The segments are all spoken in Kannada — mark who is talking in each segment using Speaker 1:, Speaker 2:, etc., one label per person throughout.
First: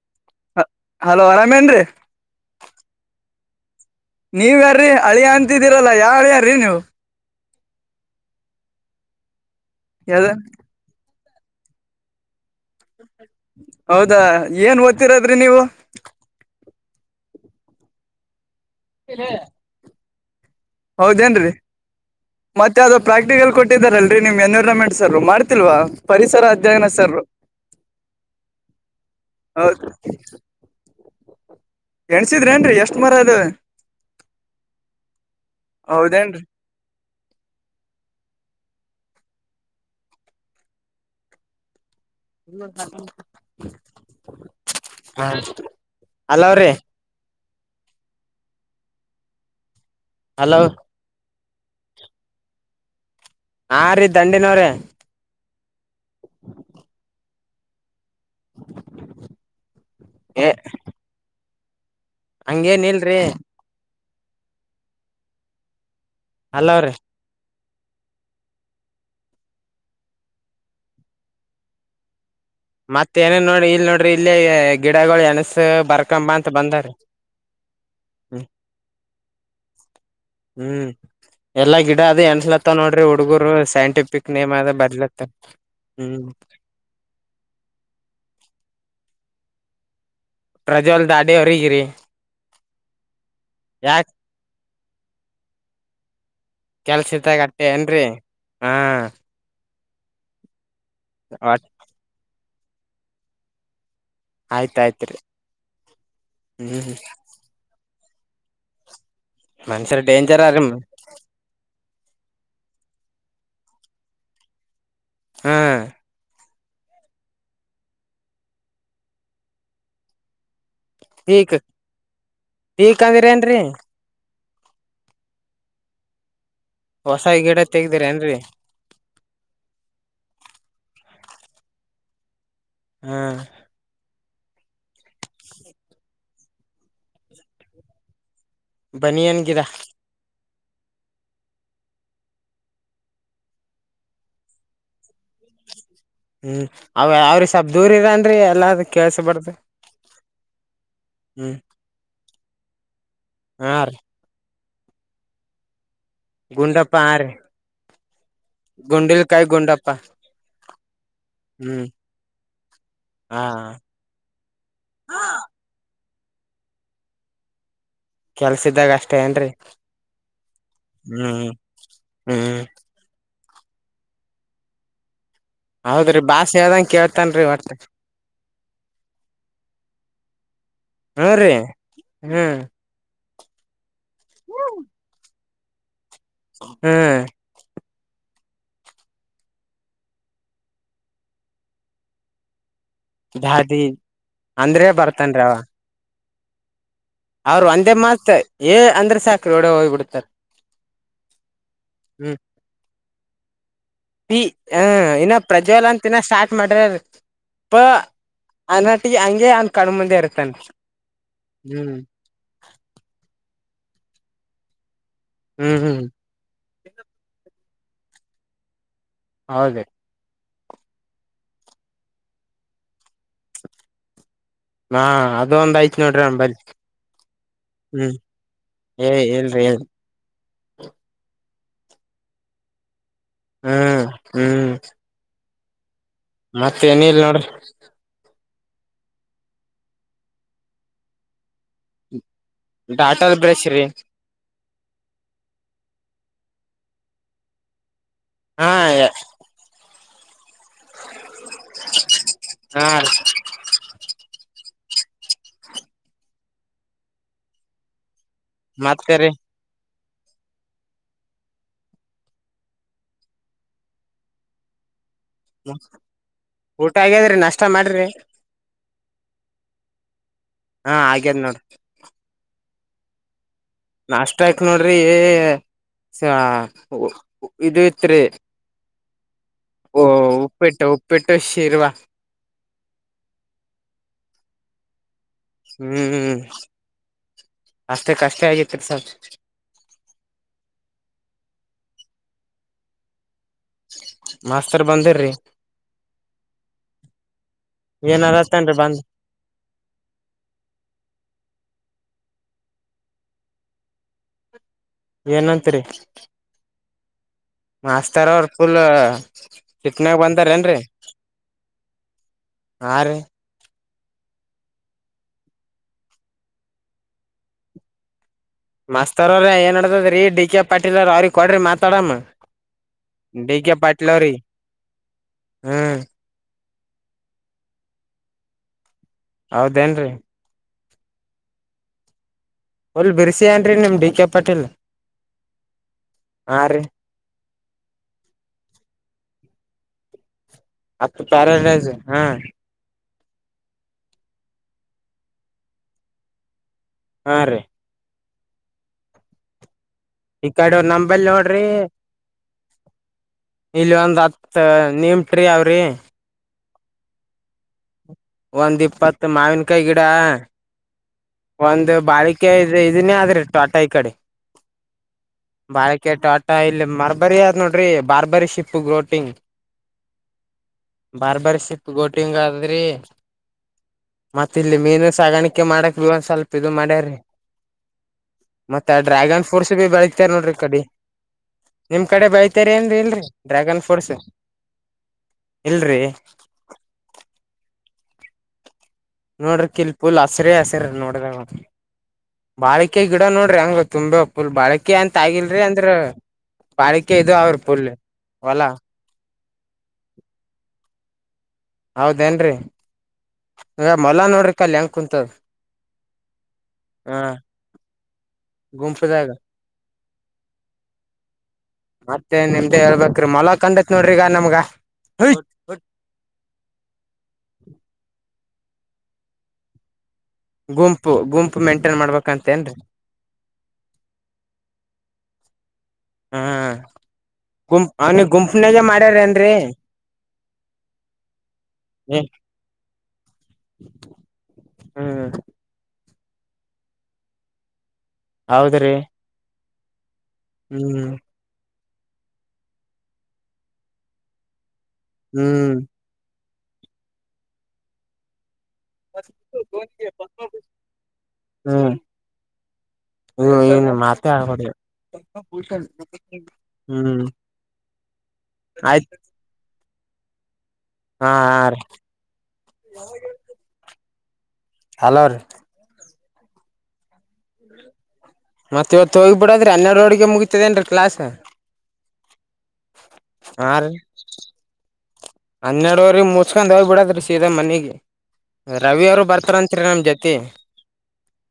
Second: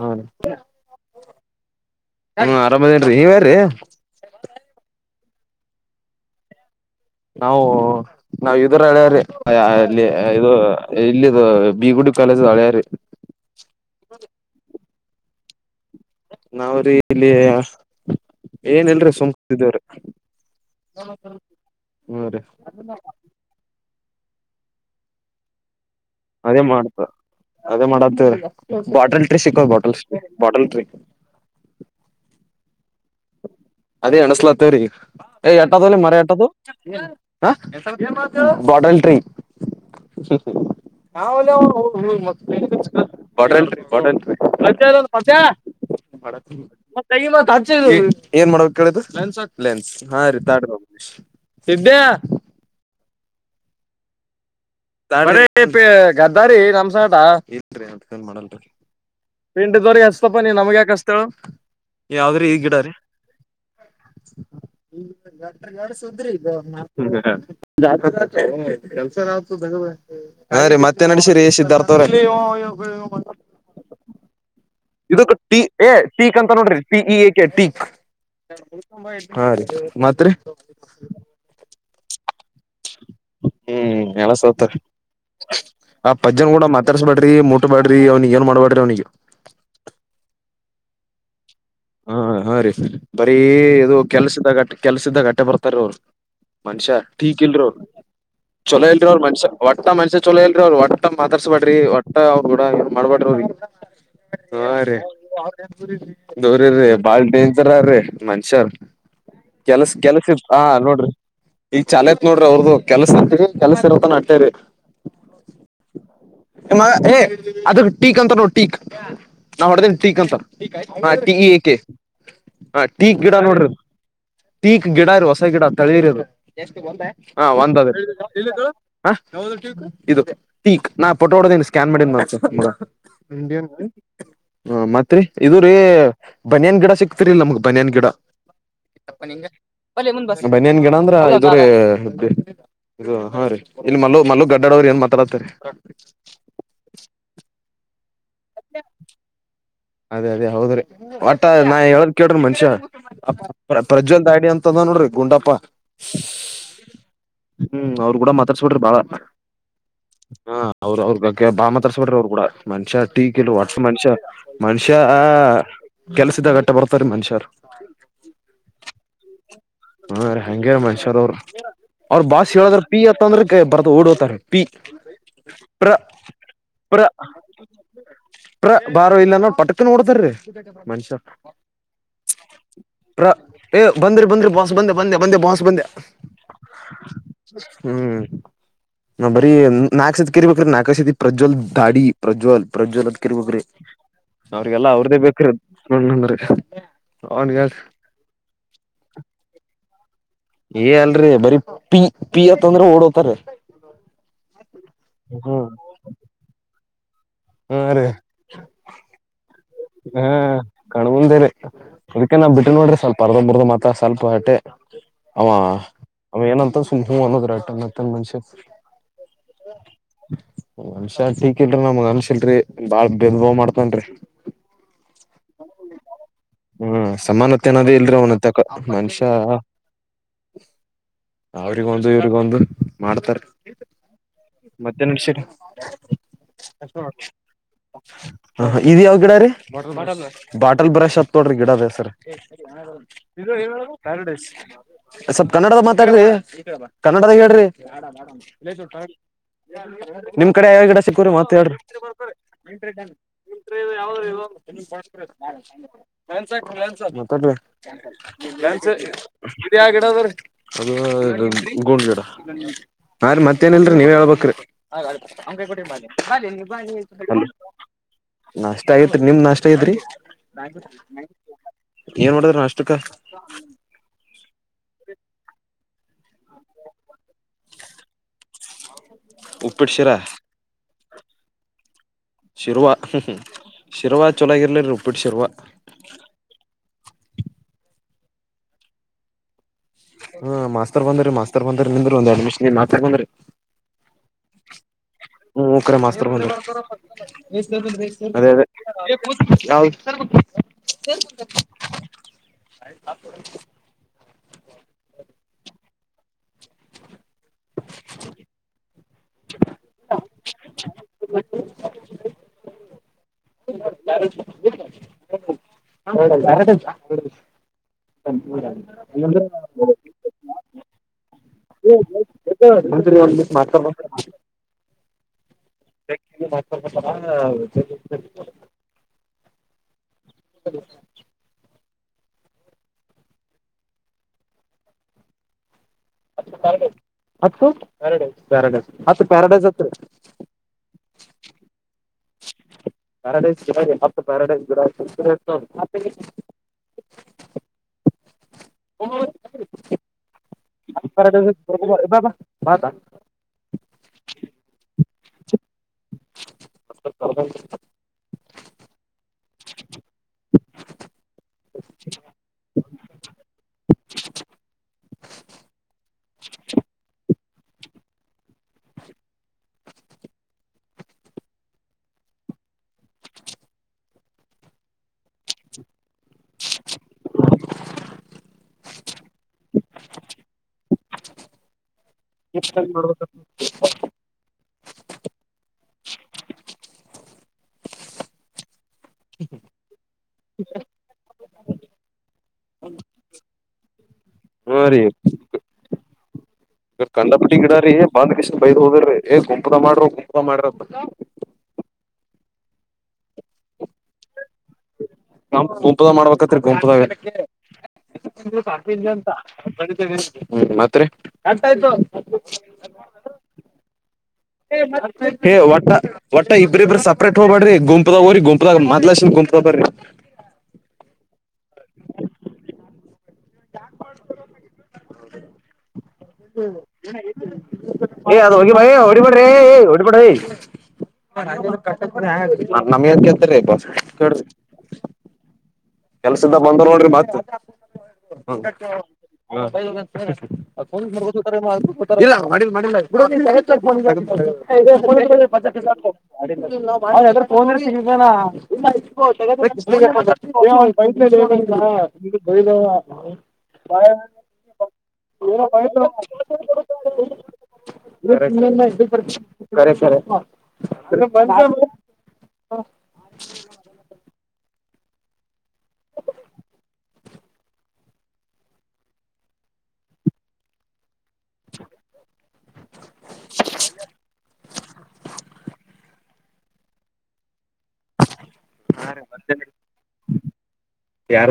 Speaker 1: ಹಾ ರೀ
Speaker 2: ಹಲೋ ಆರಾಮೇನ್ರಿ
Speaker 1: ನ ಆರಾಮದೇನ್ೀ ನೀ ರಿ
Speaker 2: ನೀವ ಯಾರೀ ಹಳಿ ಅಂತಿದ್ದೀರಲ್ಲ ಯಾವಳ್ಯಾರ್ರೀ ನೀವು
Speaker 1: ನಾವು ನಾವ ಇದರ ಹಳ್ರೀ ಅಲ್ಲಿ
Speaker 2: ಯದ
Speaker 1: ಇದು ಇಲ್ಲದು ಬಿಗುಡಿ ಕಾಲ
Speaker 2: ಹೌದಾ ಏನ್ ರದ್ರಿ ನೀವು
Speaker 1: ನಾವ್ರೀಲ್ಲಿ ಏನ್ಲ್ರೀ ಸುಂಕತಿದವ್ರ
Speaker 2: ಹೌದೇನ್ರೀ
Speaker 1: ರೀ
Speaker 2: ಮತ್ತೆ ಅದ ಪ್ರಾಕ್ಟಿಕಲ್ ಕೊಟ್ಟಿದಾರಲ್ ನಿಮ್ ಎನ್ವೈರಮೆಂಟ್ಸ್ರು ಮಾಡ್ತಿಲ್ವಾ ಪರಿಸರ
Speaker 1: ಅದೇ
Speaker 2: ಅಧ್ಯಯನ
Speaker 1: ಮಾಡತ
Speaker 2: ಸರ್
Speaker 1: ಅದೇ ಮಾಡತ್ ಬಾಟಲ್ ಟ್ರಿ ಸಿಕ್ಕದು
Speaker 2: ಹೌದ್
Speaker 1: ಬಾಟಲ್್ರ ಬಾಟಲ್ ಟ್ರಿ
Speaker 2: ಎಣ್ಸಿದ್ರೇನ್ರಿ ಎಷ್ಟ್ ಮರ ಅದಾವೆ
Speaker 1: ಅದೇ ಅಣಸ್ಲಾತವ್ರೀ ಎಟಾದಲ್ಲಿ ಮರ
Speaker 2: ಹೌದೇನ್ರಿ
Speaker 1: ಎಟದು- ಹಾ ಬಾಟಲಿಟ್ರೆ -
Speaker 2: ಅಲವ್ರಿ
Speaker 1: ಮ [unintelligible] ಏನ್ ಮಾಡ್ಬೇಕು ಹೇಳುದು ಲೆನ್ಸ್ ಹಾ
Speaker 2: ಹಲೋ
Speaker 1: ರೀತಾಡ್ಬಬ ಸಿದ್ದ್ಯಾ
Speaker 2: ಹಾ ರೀ ದಂಡಿನವ್ರೇ
Speaker 1: ಗದ್ದಾರಿ ನಮ್ಸಟ ಏೀ [unintelligible] ಪಿಂಡ ದೋರಿ ಎಷ್ಟತಪ
Speaker 2: ಏ
Speaker 1: ನೀ ನಮ್ಗ ಯಾಕ ಅಷ್ಟತು
Speaker 2: ಹಂಗೇನ್ ಇಲ್ರಿ
Speaker 1: ಈ ಗ ಗ [inaudible] ಸುದ್ರಿ ಇದು
Speaker 2: ಅಲವ್ರಿ
Speaker 1: [inaudible] ಜ ಕೆಲ್ಸ [unintelligible] ಹಾ ರೀ ಮತ್ತೆ ನಡಸರಿ ಸಿದ್ಧಾರ್ಥವ್ರೇ
Speaker 2: ಮತ್ತ ಏನೇನ್ ನೋಡ್ರಿ ಇಲ್ಲ್ ನೋಡ್ರಿ ಇಲ್ಲೇ
Speaker 1: ಇದಕ್ ಟೀ ಏ ಟೀಕ್ ಅಂತ ನೋಡ್ರಿ ಟೀ ಎ ಕೆ ಟೀಕ್ ಹಾ ರೀ ಮತ್ರಿ
Speaker 2: ಅದೇ ಎಂನ್ಸ್ಲತ ನೋಡಿ
Speaker 1: ಹ್ಮ್ ಎಳ ಸೌತಾರ-
Speaker 2: ಬರ್ಲತ್ತ
Speaker 1: ಆ
Speaker 2: ಹ್ಮ್
Speaker 1: ಪಜ್ಜನ್ ಕೂಡ ಮಾತಾರ್ಸ್ಬೇಡ್ರಿ ಮುಟ್ಟ ಬಾಡ್ರಿ ಅವ್ನಿಗೆ ಏನ್ ಮಾಡ್ಬೇಡ್ರಿ ಅವ್ನಿಗೆ
Speaker 2: ಪ್ರಜವಲ್ ದಾಡವರಿಗೆ
Speaker 1: ಹಾ ಹಾ ರೀ ಬರೀ ಇದು
Speaker 2: ಯಾಕ
Speaker 1: ಕೆಲ್ಸದಾಗಟ್ ಕೆಲ್ಸಾದ್ದಾಗ ಅಡ್ಡ ಬರ್ತಾರವ್ರು ಮನ್ಷ್ಯ
Speaker 2: ಕೆಲ್ಸದಾಗ
Speaker 1: ಟೀಕ್ ಇಲ್ರ
Speaker 2: ಅಟ್ಟೆ
Speaker 1: ಅವ
Speaker 2: ಏನ್ರರಿ ಹಾ
Speaker 1: ಚೊಲೋ ಇಲ್ರ ಅವ್ರ ಮನ್ಷ್ಯ ಒಟ್ಟ ಮನುಷ್ಯ ಚಲೋ ಇಲ್ರಿವ್ರು ಓಟ್
Speaker 2: ಒಟ್
Speaker 1: ಮಾತಾರ್ಸಬಡ್ರಿ ಮವ್ ಕೂಡ ಏನ್ ಮಾಡ್ಬಾರಡಿರಿ
Speaker 2: ಆಯ್ತ
Speaker 1: ಅವ್ನಿಗೆ
Speaker 2: ಆಯ್ತ್ರಿ
Speaker 1: ಹಾ ರೀ ಅವ್ರೀ
Speaker 2: ಹ್ಮ್
Speaker 1: ಬಹಳ ಡೇಂಜರ್ ಮನುಷ್ಯಾರ್ ಕೆಲ್ಸ
Speaker 2: ಮನ್ಷ್ಯರ್
Speaker 1: ಕೆಲ್ಸಿ
Speaker 2: ಡೇಂಜರ್ ಅ
Speaker 1: ಹಾ ನೋಡ್ರಿ ಈಗ ಚಾ ಐತ್ ನೋಡ್ರಿ ಅವ್ರ್ದು ಕೆಲ್ಸ ಅರಿ ಕೆಲ್ಸ ಇರತನಟ್ಟೇರಿ
Speaker 2: ಹ್ಮ್.
Speaker 1: ಹೇ ಅದಕ್ ಟೀಕ್ ಅಂತ ನೋ ಟೀಕ್ ನಾವ್ ಹೊಡೆದ ಟೀಕ್ ಅಂತ ಹಾ ಟಿ
Speaker 2: ಟೀಕ್
Speaker 1: ಏ ಕೆ ಹ
Speaker 2: ಟೀಕ್
Speaker 1: ಟೀ
Speaker 2: ಅಂದ್ರ
Speaker 1: ಗಿಡ
Speaker 2: ಏನ್ರರಿ
Speaker 1: ನೋಡ್ರಿ ಪೀಕ್ ಗಿಡ ಇ ಹೊಸ ಗಿಡ ತಳಿರದು
Speaker 2: ಹೊಸ
Speaker 1: ಹ
Speaker 2: ಗಿಡ
Speaker 1: ಒಂದ
Speaker 2: ತೆಗ್ದಿರ ಏನ್ರರಿ
Speaker 1: ಇದುೀಕ್ ನಾ ೋಡದ ಸ್ಕ್ಯಾನ್ ಮಾಡಿ ಮ
Speaker 2: ಹಾ
Speaker 1: ಇಂಡಿಯನ್ ಹ್ಮ ಮತ್ರಿ ಇದು ೀ ಬನ್ಯಾನ್ ಗಿಡ ಸಿಕ್ತಿರಿಲ್ಲ ನಮ್ಗ್ ಬನ್ಯಾನ್ ಗಿಡ
Speaker 2: ಬನ್ನಿ ಅನ್ಗಿರಾ
Speaker 1: ಬನ್ನಿ ಏನ್ ಗಿಡ ಅಂದ್ರ ಅ ಹಾ ರೀ ಇಲ್ಲಿ ಮ ಮಲ್ಲೂ ಗಡ್ಡಡ ಅವ್ರ ಏನ್ ಮಾತಾಡತಾರೆ
Speaker 2: ಹ್ಮ್ ಅವ ಅವ್ರ ಸ ದೂರರಂತ
Speaker 1: ಅದೇ ಅದೇ ಹೌದ್ರಿ ಒಟ್ಟ
Speaker 2: ಹ್ಮ್
Speaker 1: ನಾ ಹೇಳ ಕೇಳ್ರಿ ಮನುಷ್ಯ
Speaker 2: ಹಾ ರೀ
Speaker 1: ಪ್ರಜ್ವಂತ್ ಆಡಿ ಅಂತ ನೋಡ್ರಿ ಗುಂಡಪ್ಪ
Speaker 2: ಗುಂಡಪ್ಪ ಹಾ ರೀ
Speaker 1: ಹ್ಮ್ ಅವರು ಕೂಡ ಮಾತಾಡ್ಸ್ಬಿಟ್ರಿ ಬಾಳ
Speaker 2: ಗುಂಡಿಲ್ ಕಾಯಿ ಗುಂಡಪ್ಪ
Speaker 1: ಹ ಅವ್ರ ಅವ್ರ ಬಗ್ಗೆ ಬಾಳ
Speaker 2: ಹ್ಮ್
Speaker 1: ಮಾತಾಡಸ್ಬಿಟ್ರಿ ಅವ್ರರು ಕೂಡ ಮನುಷ್ಯ ಈ
Speaker 2: ಹಾ
Speaker 1: ಒಟ್ಸ ಮನುಷ್ಯ ಮನುಷ್ಯ ಕೆಲ್ಸಿದಾಗಟ್ಟೆ ಬರ್ತಾರೀ ಮನ್ಷ್ಯಾರ್
Speaker 2: ಕೆಲ್ಸ್ದಾಗ ಅಷ್ಟೇ ಏನ್ರಿ
Speaker 1: ಹಾ ಹೆಂಗೆ ಮಹೇಶರ್ ಅವ್ರರು
Speaker 2: ಹ್ಮ್
Speaker 1: ಅವ್ರ್ ಬಾಸ್
Speaker 2: ಹ್ಮ್
Speaker 1: ಹೇಳದ್ರ ಪೀ ಅತ್ತಂದ್ರೆ ಬರ್ದು ಓಡ್ೋತಾರೆ ಪಿ ಪ್ರ
Speaker 2: ಹೌದ್ರಿ ಭಾಷೆ ಹೇಳ್ದಂಗ
Speaker 1: ಪ್ರ
Speaker 2: ಕೇಳ್ತನ್ರಿ ಒಟ್ಟ
Speaker 1: ಪ್ರ ಬಾರ ಇಲ್ಲ ನೋ ಪಟಕ್ ನೋಡತಾರೀ ಮನುಷ್ಯ
Speaker 2: ಹ್ಮ ರೀ ಹ್ಮ್
Speaker 1: ಪ್ರ ಎ ಬಂದ್ರ ಬಂದ್ರ ಬ ಂದ ಬಂದೆ ಬಾಸ್ ಬಂದೆ
Speaker 2: ಹ್ಮ್
Speaker 1: ಹ್ಮ್ ಬರಿೀ ನಾಾಗಸತಿ ಕರಿಬೇಕ್ರ ನಾಾಗ ಸತಿ ಪ್ರಜ್ವಲ್ ದಾಡಿ ಪ್ರಜ್ವಲ್ ಪ್ರಜ್ವಲದಕಿರ್ಬೇಕ್ರಿ
Speaker 2: ದಾದಿ ಅಂದ್ರೆ
Speaker 1: ಅವ್ರಿಗೆಲ್ಲ ಅವ್ರದೇ ಬೇಕ್ರಿ ನೋಂದ್ರಿ ಹಾ
Speaker 2: ಅವರು ಒಂದೇ ಮಾತ್ ಏ ಅಂದ್ರೆ ಸಾಕ ಕ್ರೂಡೆ ಹೋಗಿಬ ಬಿಡ್ುತ್ತಾರೆ
Speaker 1: ಏ ಅಲ್ರರಿ ಬರ ಪಿ ಪಿ ಅತ್ ಅಂದ್ರೆ ಓಡೋತಾರ
Speaker 2: ಈ ಹ ಇನ್ನ
Speaker 1: ಹ್ಮ
Speaker 2: ಪ್ರಜೆಲ್ಲ ಅಂತಿನ ಸ್ಟಾರ್ಟ್ ಮಾಡ್ ಅಡ ಪ್ಪ
Speaker 1: ಹಾ ರೀ
Speaker 2: ಅನಾಟಿಗೆ ಹಂಗೆ ಅಂತ
Speaker 1: ಹಾ ಕಣಬಂದೇರಿ
Speaker 2: ಹ್ಮ್
Speaker 1: ಅದಕ್ಕೆ ನಾ್ ಬಿಟ್ಟ ನೋಡ್ರಿ ಸ್ವಲ್ಪ ಅರ್ಧ ಬರ್ದ ಮತ್ರ ಸ್ವಲ್ಪ ಹೊಟ್ಟೆ ಅವ
Speaker 2: ಹ್ಮ್ ಹ್ಮ್
Speaker 1: ಆ ಏನಂತ ಸುಮ್ ಹೂ ಅನ್ನೋದ್ರ ಸನಾತನ್ ಮನಷ
Speaker 2: ಹೌದ
Speaker 1: ಮನ್ಷ್ಯ ಟೀಕ್ ಇಲ್ರರಿ ನಮ್ಗ ಮನ್ಷ ಇಲ್ರರಿ ಬಾಳ್ ಭೇದ್ ಭಾವ್ ಮಾಡ್ತನ್ರಿ
Speaker 2: ಹಾ ಅದು ಒಂದ್ ಐತ್ ನೋಡ್ರಿ ನಂಬಲ್ಲಿ
Speaker 1: ಹ್ಮ ಸಮಾನತೆ ಅಂದ್ರೆ
Speaker 2: ಹ್ಮ್
Speaker 1: ಇಲ್ರಿ ಅವನ ತಕ್ಕ
Speaker 2: ಏ
Speaker 1: ಮನುಷ್ಯ
Speaker 2: ಇಲ್ರಿ ಇಲ್
Speaker 1: ಅವರಿಗೆಗಂದು ಇವ್ರಗೊಂದು ಮಾಡ್ತಾರ
Speaker 2: ಹ್ಮ್
Speaker 1: ಮಧ್ಯಾಹ್ನಷ ಹ
Speaker 2: ಮತ್ತೆ ಏನಲ್ ನೋಡ್ರಿ
Speaker 1: ಹ ಇ್ ಯಾವ್ ಗಿಡ ರೀ ಬ ಬಾಟಲ್ ಬ್ರಷ್ ಹತ್ ತೊಡ್ರಿ ಗಿಡದ ಸರ್
Speaker 2: ಡಾಟಲ್ ಬ್ರಷ್ ರೀ
Speaker 1: ್ಯಡ ಸ್ವಲ್ ಕನ್ನಡದ ಮಾತಾಡ [unintelligible] ಕನ್ನಡದಾಗ ಹೇಳ್ರಿ
Speaker 2: ಹಾ
Speaker 1: ಟ [unintelligible] ಹ್ಮ ನಿಮ್ ಕಡೆ ಯಾವ ಗಿಡ ಸಿಕ್ಕೋ್ರಿ ಮಾತಾಡ್ರಿ [inaudible]
Speaker 2: ಹಾ
Speaker 1: [unintelligible] ಇಾನ್ಸ [unintelligible]
Speaker 2: ಮತ್ತೆ ರೀ
Speaker 1: ಆಗುತ್ತ ಅ ಗೂಂಡ ಜೋಡ ನ ಮತ್ತೇನನ್ರರಿ ನೀವ ಹೇಳ್ಬೇಕ್ರಿ [unintelligible]
Speaker 2: ಊಟ ಆಗ್ಯದ್ರಿ ನಾಷ್ಟ ಮಾಡ್ರಿ
Speaker 1: ನಷ್ಟ ಆಗತ್ರಿ ನಿಮ್ ನಷ್ಟ
Speaker 2: ಹಾ ಆಗ್ಯದ್ ನೋಡ್ರಿ
Speaker 1: ಏನ್ ನೋಡ ನಾಷ್ಟಕ
Speaker 2: ನಾಷ್ಟ ಆಯಕ್ ನೋಡ್ರಿ ಏ ಇದ ಇತ್ರಿ
Speaker 1: ಉಪ್ಪಿಟ್ಟ
Speaker 2: ಓ
Speaker 1: ಶಿರಾ
Speaker 2: ಉಪ್ಪಿಟ್ಟು ಉಪ್ಪಿಟ್ಟು ಶಿರ್ವಾ
Speaker 1: ಶಿರುವ ಶಿರುವ ಚೊಲಾಗಿರ್ಲಿರಿ ಉಪ್ಪ
Speaker 2: ಹ್ಮ್ ಅಷ್ಟೇ ಕಷ್ಟ ಆಗಿತಿರಿ ಸರ್
Speaker 1: ಹಾ ಮಾಸ್ತರ್ ಬಂದ್ರೀ ಮಾಸ್ತರ್ ಬಂದ್ರ ನಿಂದ್ರಿ ಒಂದ್ ಎಡ್ಮಿಷನ್ ಬಂದ್ರಿ
Speaker 2: ಮಾಸ್ತರ್ ಬಂದಿರ್ರಿ
Speaker 1: ಹ್ಮ ರೆ ಮಾಸ್ತರ್ [unintelligible] ಮ ಅ ಯ
Speaker 2: ಏನ್ ಅಲತ್ತನ್ರಿ ಬಂದ್
Speaker 1: ಸ ಸಾ [inaudible]
Speaker 2: ಏನಂತರಿ ಮಾಸ್ತರ್ ಅವರುಫುಲ್ ಚಿಕ್ನಾಗ ಬಂದಾರ ಏನ್ರರಿ
Speaker 1: [inaudible]
Speaker 2: ಆ ರಿ
Speaker 1: [unintelligible]
Speaker 2: ಮಾಸ್ತರ್
Speaker 1: ಯಾವ್ದ್
Speaker 2: ಅವ್ರ ಏನ್ ನಡತದ್ರೀ ಡಿ ಕೆ ಪಾಟಿಲ್ರ ಅವ್ರ ಕೊಡ್ರಿ ಮಾತಾಡಮ್ಮ ಡಿ ಕೆ ಪಾಟೀಲ್ ಅವ್ರಿ
Speaker 1: [unintelligible]
Speaker 2: ಹ್ಮ್
Speaker 1: [unintelligible]
Speaker 2: ಹೌದೇನ್ರೀ ಹೊಲ್ ಬಿರ್ಸಿ ಏನ್ರಿ ನಿಮ್ ಡಿ ಕೆ ಪಾಟೀಲ್ ಹಾ ರೀ
Speaker 1: ಹತ್ತು ಪ್ಯಾರಾಡಸ್ ಪ್ಯಾರಾಡೈಸ್ ಹತ್ತು ಪ್ಯಾರಾಡೈಸ್ [inaudible]
Speaker 2: ಹತ್ತು ಪ್ಯಾರಡೈಸ್ ಹಾ
Speaker 1: ಪ್ಯಾರಾಡೈಸ್ಡ ಹ ಪ್ಯಾರಾಡೈಸ್ ಬಿಡ
Speaker 2: ಹಾ ರ
Speaker 1: ಓ
Speaker 2: ಈ ಕಡೆ ಒ ನಂಬಲ್ ನೋಡ್ರಿ
Speaker 1: ಬಾ ಬಾ ಮಾತಾ
Speaker 2: ಇಲ್ಲಿ ಒಂದ್ ಹತ್ ನಿಮಟ್ರಿ ಅವ್ರಿ
Speaker 1: [inaudible]
Speaker 2: ಒಂದ್ ಇಪ್ಪತ್ತು ತ್ತ ಮಾವಿನ ಕಾಯಿ ಗಿಡ ಒಂದು ಬಾಳಿಕೆ ಇ ಇದನೇ ಆದ್ರಿ ತೋಟ ಈ ಕಡೆ ಬಾಳಿಕೆ ತೋಟ ಇಲ್ಲಿ ಮರಬ ನಾವ್ ನೋಡ್ರಿ ಬಾರ್ಬರಿ ಶಿಪ್ ಬೋಟಿಂಗ್ ಬಾರ್ಬಾರಿ ಶಪ್ ಬೋಟಿಂಗ್ ಆದ್ರಿ ಮತ್ತ ಇಲ್ಲಿ ಮೀನು ಸಾಗಾಣಿಕೆ ಮಾಡ ಒಂದ್ ಸ್ವಲ್ಪ ಇ ಮಾಡ್ಯಾರಿ ಮತ್ತ ಡ್ರ್ಯಾಗನ್ ಫ್ರೂಟ್ಸ್ ಬಿ ಬೆಳತಾರ ನೋಡ್ರಿ ಕಡೆ ನಿಮ್ ಕಡೆ ಬೆಳತೇರಿ ಏನ್ರಿ ಇಲ್ರರಿ ಡ್ರ್ಯಾಗನ್ ಫ್ರೂಟ್ಸ್ ಇಲ್ರಿ ನೋಡ್ರಿ ಕಿಲ್ ಪುಲ್ ಹಸರಿ ಹಸರಿ ನೋಡ್ರ ಬಾಳಿಕೆ ಗಿಡ ನೋಡ್ರಿ ಹಂಗ ತುಂಬ ಪುಲ್ ಬಾಳಿಕೆ ಅಂತ ಆಗಿಲ್ರಿ ಅಂದ್ರ
Speaker 1: ಈಗ
Speaker 2: ಬಾಳಿಕೆ ಇದು
Speaker 1: ಕಂಡಪಟ್ಟಿ
Speaker 2: ಅವ್ರ ಪುಲ್
Speaker 1: ಗಿಡಾರಿಏ ಬಾ್ಕೃಷ್ಣ
Speaker 2: ಹೊಲಾ
Speaker 1: ಬೈದ ಹದ್ರ ಏ ಗುಂಪದ ಮಾಡ್ರರು ಗುಂಪು ಮಾಡ್ರ
Speaker 2: ಹೌದೇನ್ರರಿ ಈಗ ಮೊಲ್ಲ ನೋಡ್ರಿ ಕಲ್ ಅಂ
Speaker 1: ನಂಪ ಗುಂಪದ ಮಾಡ್ಬೇಕತ್ರಿ ಗುಂಪುದ
Speaker 2: ಹ
Speaker 1: ಹ್ಮ್
Speaker 2: ಗುಂಪದಾಗ
Speaker 1: ಮಾತ್ರೆ
Speaker 2: ಮತ್ತೆ ನಿಮ್ದೆ ಹೇಳ್ಬೇಕ್ರೀ ಮೊಲಕ್ ಕಂಡಕ್ನಡಿ
Speaker 1: ಹೇ ಒಟ್ಟ ಒಟ್ಟ ಇಬ್ರ ಇಬ್ರ ಸಪ್ರೇಟ್ ಹೋಗ್ಬೇಡ್ರಿ ಗುಪದ ಹೋರಿ ಗುಂಪು ಮದ್ಲಸ ಗುಂತ ಬರ್ರಿ
Speaker 2: ಗುಂಪು ಗುಂಪು ಮೇಂಟೇನ್ ಮಾಡ್ಬೇಕಂತೇನ್ರರಿ
Speaker 1: ಯಾ
Speaker 2: ಹಾ ಗುಂಪ್ ಅವ್ನಿಗ್
Speaker 1: ಅದು ಹೋಗಿ
Speaker 2: ಗುಂಪನಾಗ
Speaker 1: ಹೊಡಿಬಡ್ರಿ
Speaker 2: ಮಾಡ್ಯಾರೇನ್ರಿ
Speaker 1: ಹೊಡಿಬಡ ನಮಿಯ ಹಪ್ಪ ಕ
Speaker 2: ಹ್ಮ್
Speaker 1: ಕೆಲ್ಸ್ದ ಬಂದವ ನೋಡ್ರಿ ಮತ್ [inaudible]
Speaker 2: ಹೌದ್ರಿ
Speaker 1: ಬ ಹ
Speaker 2: ಹ್ಮ್
Speaker 1: ಇಲ್ಲ ಮಾಡ ಮಾಡಿಲ್ಲ ಪದ್ಧ
Speaker 2: ಹ್ಮ್
Speaker 1: ಸಾಕು ಫೋನ್ನಾ ಇಲ್ಲ ಇ
Speaker 2: ಹ್ಮ್
Speaker 1: ಅವ
Speaker 2: ಹ್ಮ್ ಏನು ಮಾತೆ ಆಡ್ಬಾರ್ದು
Speaker 1: ಪಯತ್ಲ್ಲಿ
Speaker 2: ಹ್ಮ್
Speaker 1: ಏ
Speaker 2: ಆಯ್ತ್ ಹಾ
Speaker 1: ಸರಿ
Speaker 2: ಹಾ ರೀ
Speaker 1: ಬ
Speaker 2: ಹಲೋರ್ ಮತ್ತತ್ ಇವತ್ತು ಹೋಗಿಬ ಬಿಡ್ರ ಹನ್ನೆರಡು ಅಳಗೆ ಮುಗಿತದೇನ್ರಿ ಕ್ಲಾಸ್ ಆ ಹನ್ನೆರಡುವ್ರ ಮುಚ್ಕೊಂಡಾವ ಬಿಡಾದ್ರಿ ಸೀದಾ ಮನೆಗೆ ರವಿ ಅವರು ಬರ್ತಾರತ್ರಿ ನಮ ಜೊತಿ
Speaker 1: ಯಾರ್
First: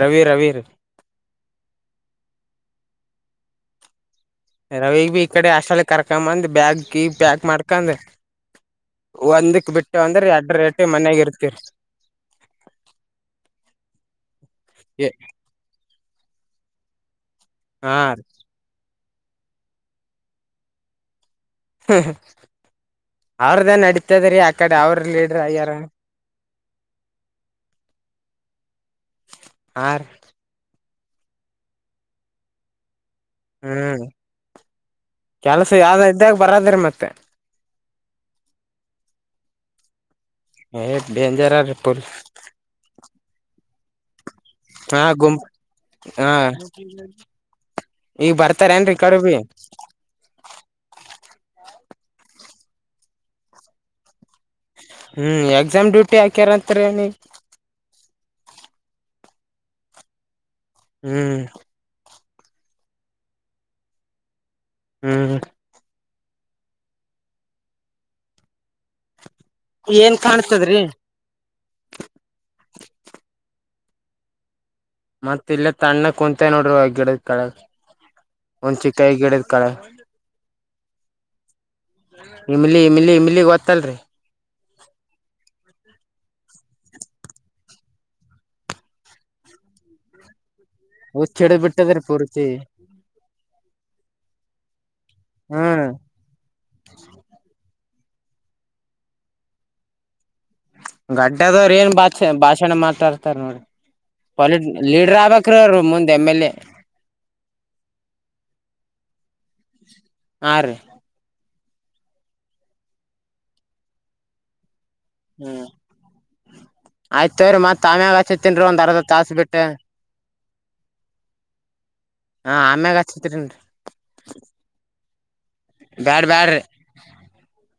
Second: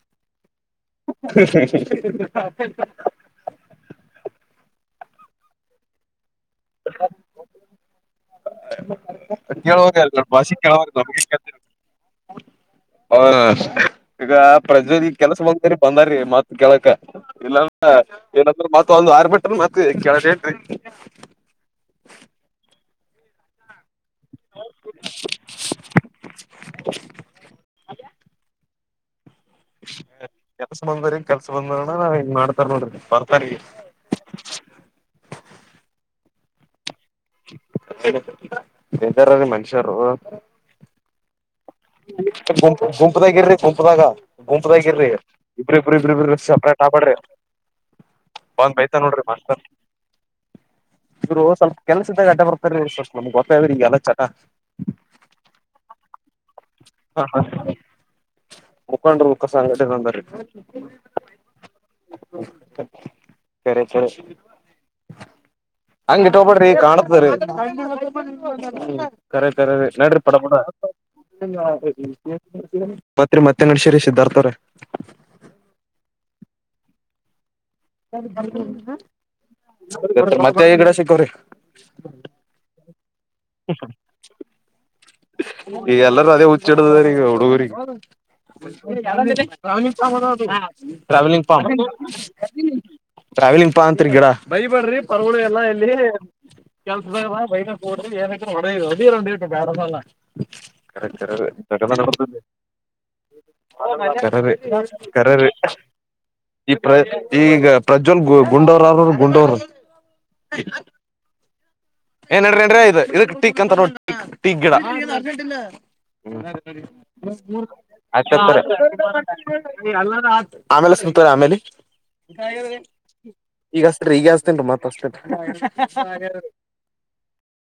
Speaker 2: ರವಿ ರವೀರ್
Speaker 1: ಹ ಹ
Speaker 2: ರವಿ ಬಿ ಈ ಕಡೆ ಅಷ್ಟಾಲಲ್ಲಿ ಕರ್ಕ ಅಂದ್ರ ಒಂದಕ್ ಬಿಟ್ಟು ಅಂದ್ರೆ
Speaker 1: ಭಾಷ
Speaker 2: ಎರಡ್ ರೇಟ್
Speaker 1: ಹ
Speaker 2: ಮನ್ಯಾಗ ಇರ್ತಿರಿ
Speaker 1: ಈಗ ಪ್ರಜೆಯಲ್ಲಿ ಕೆಲಸ ಹೋಗಾರೆ ಬಂದಾರೀ ಮತ್ ಕೆಳಕ ಇಲ್ಲಲ್ಲ
Speaker 2: ಹಾ ರೀ
Speaker 1: ಏನಂದ್ರರು ೊಂದು ಆರ್ ಬಿಟ್ರ ಮತ್ತ ಕೆಳಡೆ ಹೇಳ್ರಿ
Speaker 2: ಅವ್ರದ್ದೇ ನಡತ ಇತದ ರೀ ಆ ಕಡೆ ಅವ್ರ ಲೀಡರ್ ಅಯ್ಯಾರ ಹಾ ರೀ
Speaker 1: ಹ್ಮ ಬಂದ ಕೆಲಸ ಬಂದ ನ ಮಾಡಡ್ತಾರೆ ನೋಡ
Speaker 2: ಹ್ಮ್ ಕೆಲಸ ಯಾವ್ದಾಯ್ತು ಇದಾಗ ಬರದ್ರೀ ಮತ್ತೆ
Speaker 1: ಎದಾರೀ ಮನುಷ್ಯರು
Speaker 2: ಏ ಡೇಂಜರ್್ರ
Speaker 1: ಹ್ಮ್ಮ್. ಕುಂಪದಾಗ ಇರ್ರಿ ಕುಂಪದಾಗ
Speaker 2: ಹಾ
Speaker 1: ಗುಂಪದಾಗರ್ರಿ
Speaker 2: ಗುಂಪ್
Speaker 1: ಇಬ್ರ ಇಬ್ರ
Speaker 2: ಹಾ
Speaker 1: ಇಬ್ರಿಬ್ರ ಸಪ್ರೇಟ್ ಆಬಾಡ್ರಿ
Speaker 2: ಈಗ ಬರ್ತಾರ
Speaker 1: ಬಂದ್
Speaker 2: ಏನ್ರೀ
Speaker 1: ಮೈಯ್ತ
Speaker 2: ಈ ಕಡೆ
Speaker 1: ನೋಡ್ರಿ
Speaker 2: ಬಿ
Speaker 1: ಮಸ್ತನ್ ಶುರು ಸ್ವಲ್ಪ ಕೆಲ್ಸ ಇದ್ದಾಗ ಅಟ ಬರ್ತಾರೆ ನಮ್ಗೆ ಗೊತ್ತ್ರೀ ಈಗಲ್ಲ ಚಟ
Speaker 2: ಹ್ಮ್ ಎಕ್ಸಾಮ್ ್ಯೂ ಮಪ್ಪೆ ಯಾಕ್ಯಾರತ್ರೇಣಿ
Speaker 1: ಮುಖಂಡರ ಮುಖ ಸಂಘಟನೆ ಅಂದರೆ
Speaker 2: ಹ್ಮ್
Speaker 1: ಕೇತ
Speaker 2: ಹ್ಮ್
Speaker 1: ಹಂಗಿಟ್ಟ ಹೋಗಬೇಡ್ರಿ ಕಾಣತದರಿಿ ಕರೆ ಕರೆ ರ
Speaker 2: ಏನ್
Speaker 1: ನಡ್ರಿ ಪಡಡ
Speaker 2: ಕಾಣ್ತದ್ರಿ
Speaker 1: ಪತ್ರಿ ಮತ್ತೆ ಅಂಗಡಿ ಶಿರಷ್ಧಾರ್ತವ್ರ
Speaker 2: ಮತ್ತೆ ನೋಡ್ರಿ ಒ ಗಿಡದ ಕಳ
Speaker 1: ಮತ್ತ ಈಗ ತ್ತ
Speaker 2: ಇಮ್ಲಿ ಇಮ್ಲಿ ಇಮಲಿ ಗೊತ್ತ
Speaker 1: ಹಕ ಈಗಲ್ಲರೂ ಅದೇ ಹುಚ್ಚಿಡ್ದದಾರ ಈಗ ಹುಡುಗ
Speaker 2: ಹುಚ್
Speaker 1: ್ರಾವಂಗ್ ಪ
Speaker 2: ಹಿಡದ್ ಬಿಟ್ಟದ್ರಿ ಪೂರ್ತಿ
Speaker 1: ಾವಲಿಂಗ್ ಪಾಂತೀಡಾ ಭಯಬಡ್ರೀ ಪರಗಳು ಎಲ್ಲ ಎಲ್ಲಿ
Speaker 2: ಹ್ಮ್
Speaker 1: ಕೆಲ್ಸ ಬ ಬೈ ಏನ ಹೊ ಬಾರಲ್ಲ ಖರೆರ
Speaker 2: ಗಡ್ಡದವ್ರ ಏನ್ ಭಾಷ ಭಾಷಣ ಮಾತಾಡ್ತಾರ ನೋಡ್ರಿ
Speaker 1: ಕರ
Speaker 2: ಪಾಲಿಟ್ ಲೀಡರ್
Speaker 1: ಕರರಿ
Speaker 2: ಆಗ್ಬೇಕ್ರೀ ಅವ್ರು ಮುಂದ್ ಎಮ್ ಎಲ್ ಎ
Speaker 1: ಈ ಪ್ರ ಈಗ ಪ್ರಜ್ವಲ್ ಗ ಗುಂಡವರಾದರು ಗುಟೂರು
Speaker 2: ಆ
Speaker 1: ಏನ್ಡ್ರ ನಡ್ರ ಇ ಇದಕ್ ಟಿಕ್ ಅಂತ ನೋಡಿಕ್ ಟೀಕ್ ಗಿಡ ಆಯ್ತ್
Speaker 2: ಹ್ಮ್ ಆಯ್ತವ್ರೀ ಮತ್ ಆಮ್ಯಾಗ ಹಚ್ಚತೇನ್ರಿ ಒಂದ್ ಅರ್ಧ ತಾಸ ಬಿಟ್ಟ
Speaker 1: ಆಮೇಲೆ ಸತಾರೆ ಆಮೇ
Speaker 2: ಹಾ ಆಮ್ಯಾಗ ಹಚ್ಚತೇನ್ರಿ
Speaker 1: ಈಗ ಅಸ್ತರಿ ಈಗ ಹಸ್ತೇನ್ ಮತ್ ಅಸ್ತೇನ್ರಿ
Speaker 2: ಬ್ಯಾಡ್ ಬ್ಯಾಡ್ರಿ
Speaker 1: ಹ್ಮ್ಮ್.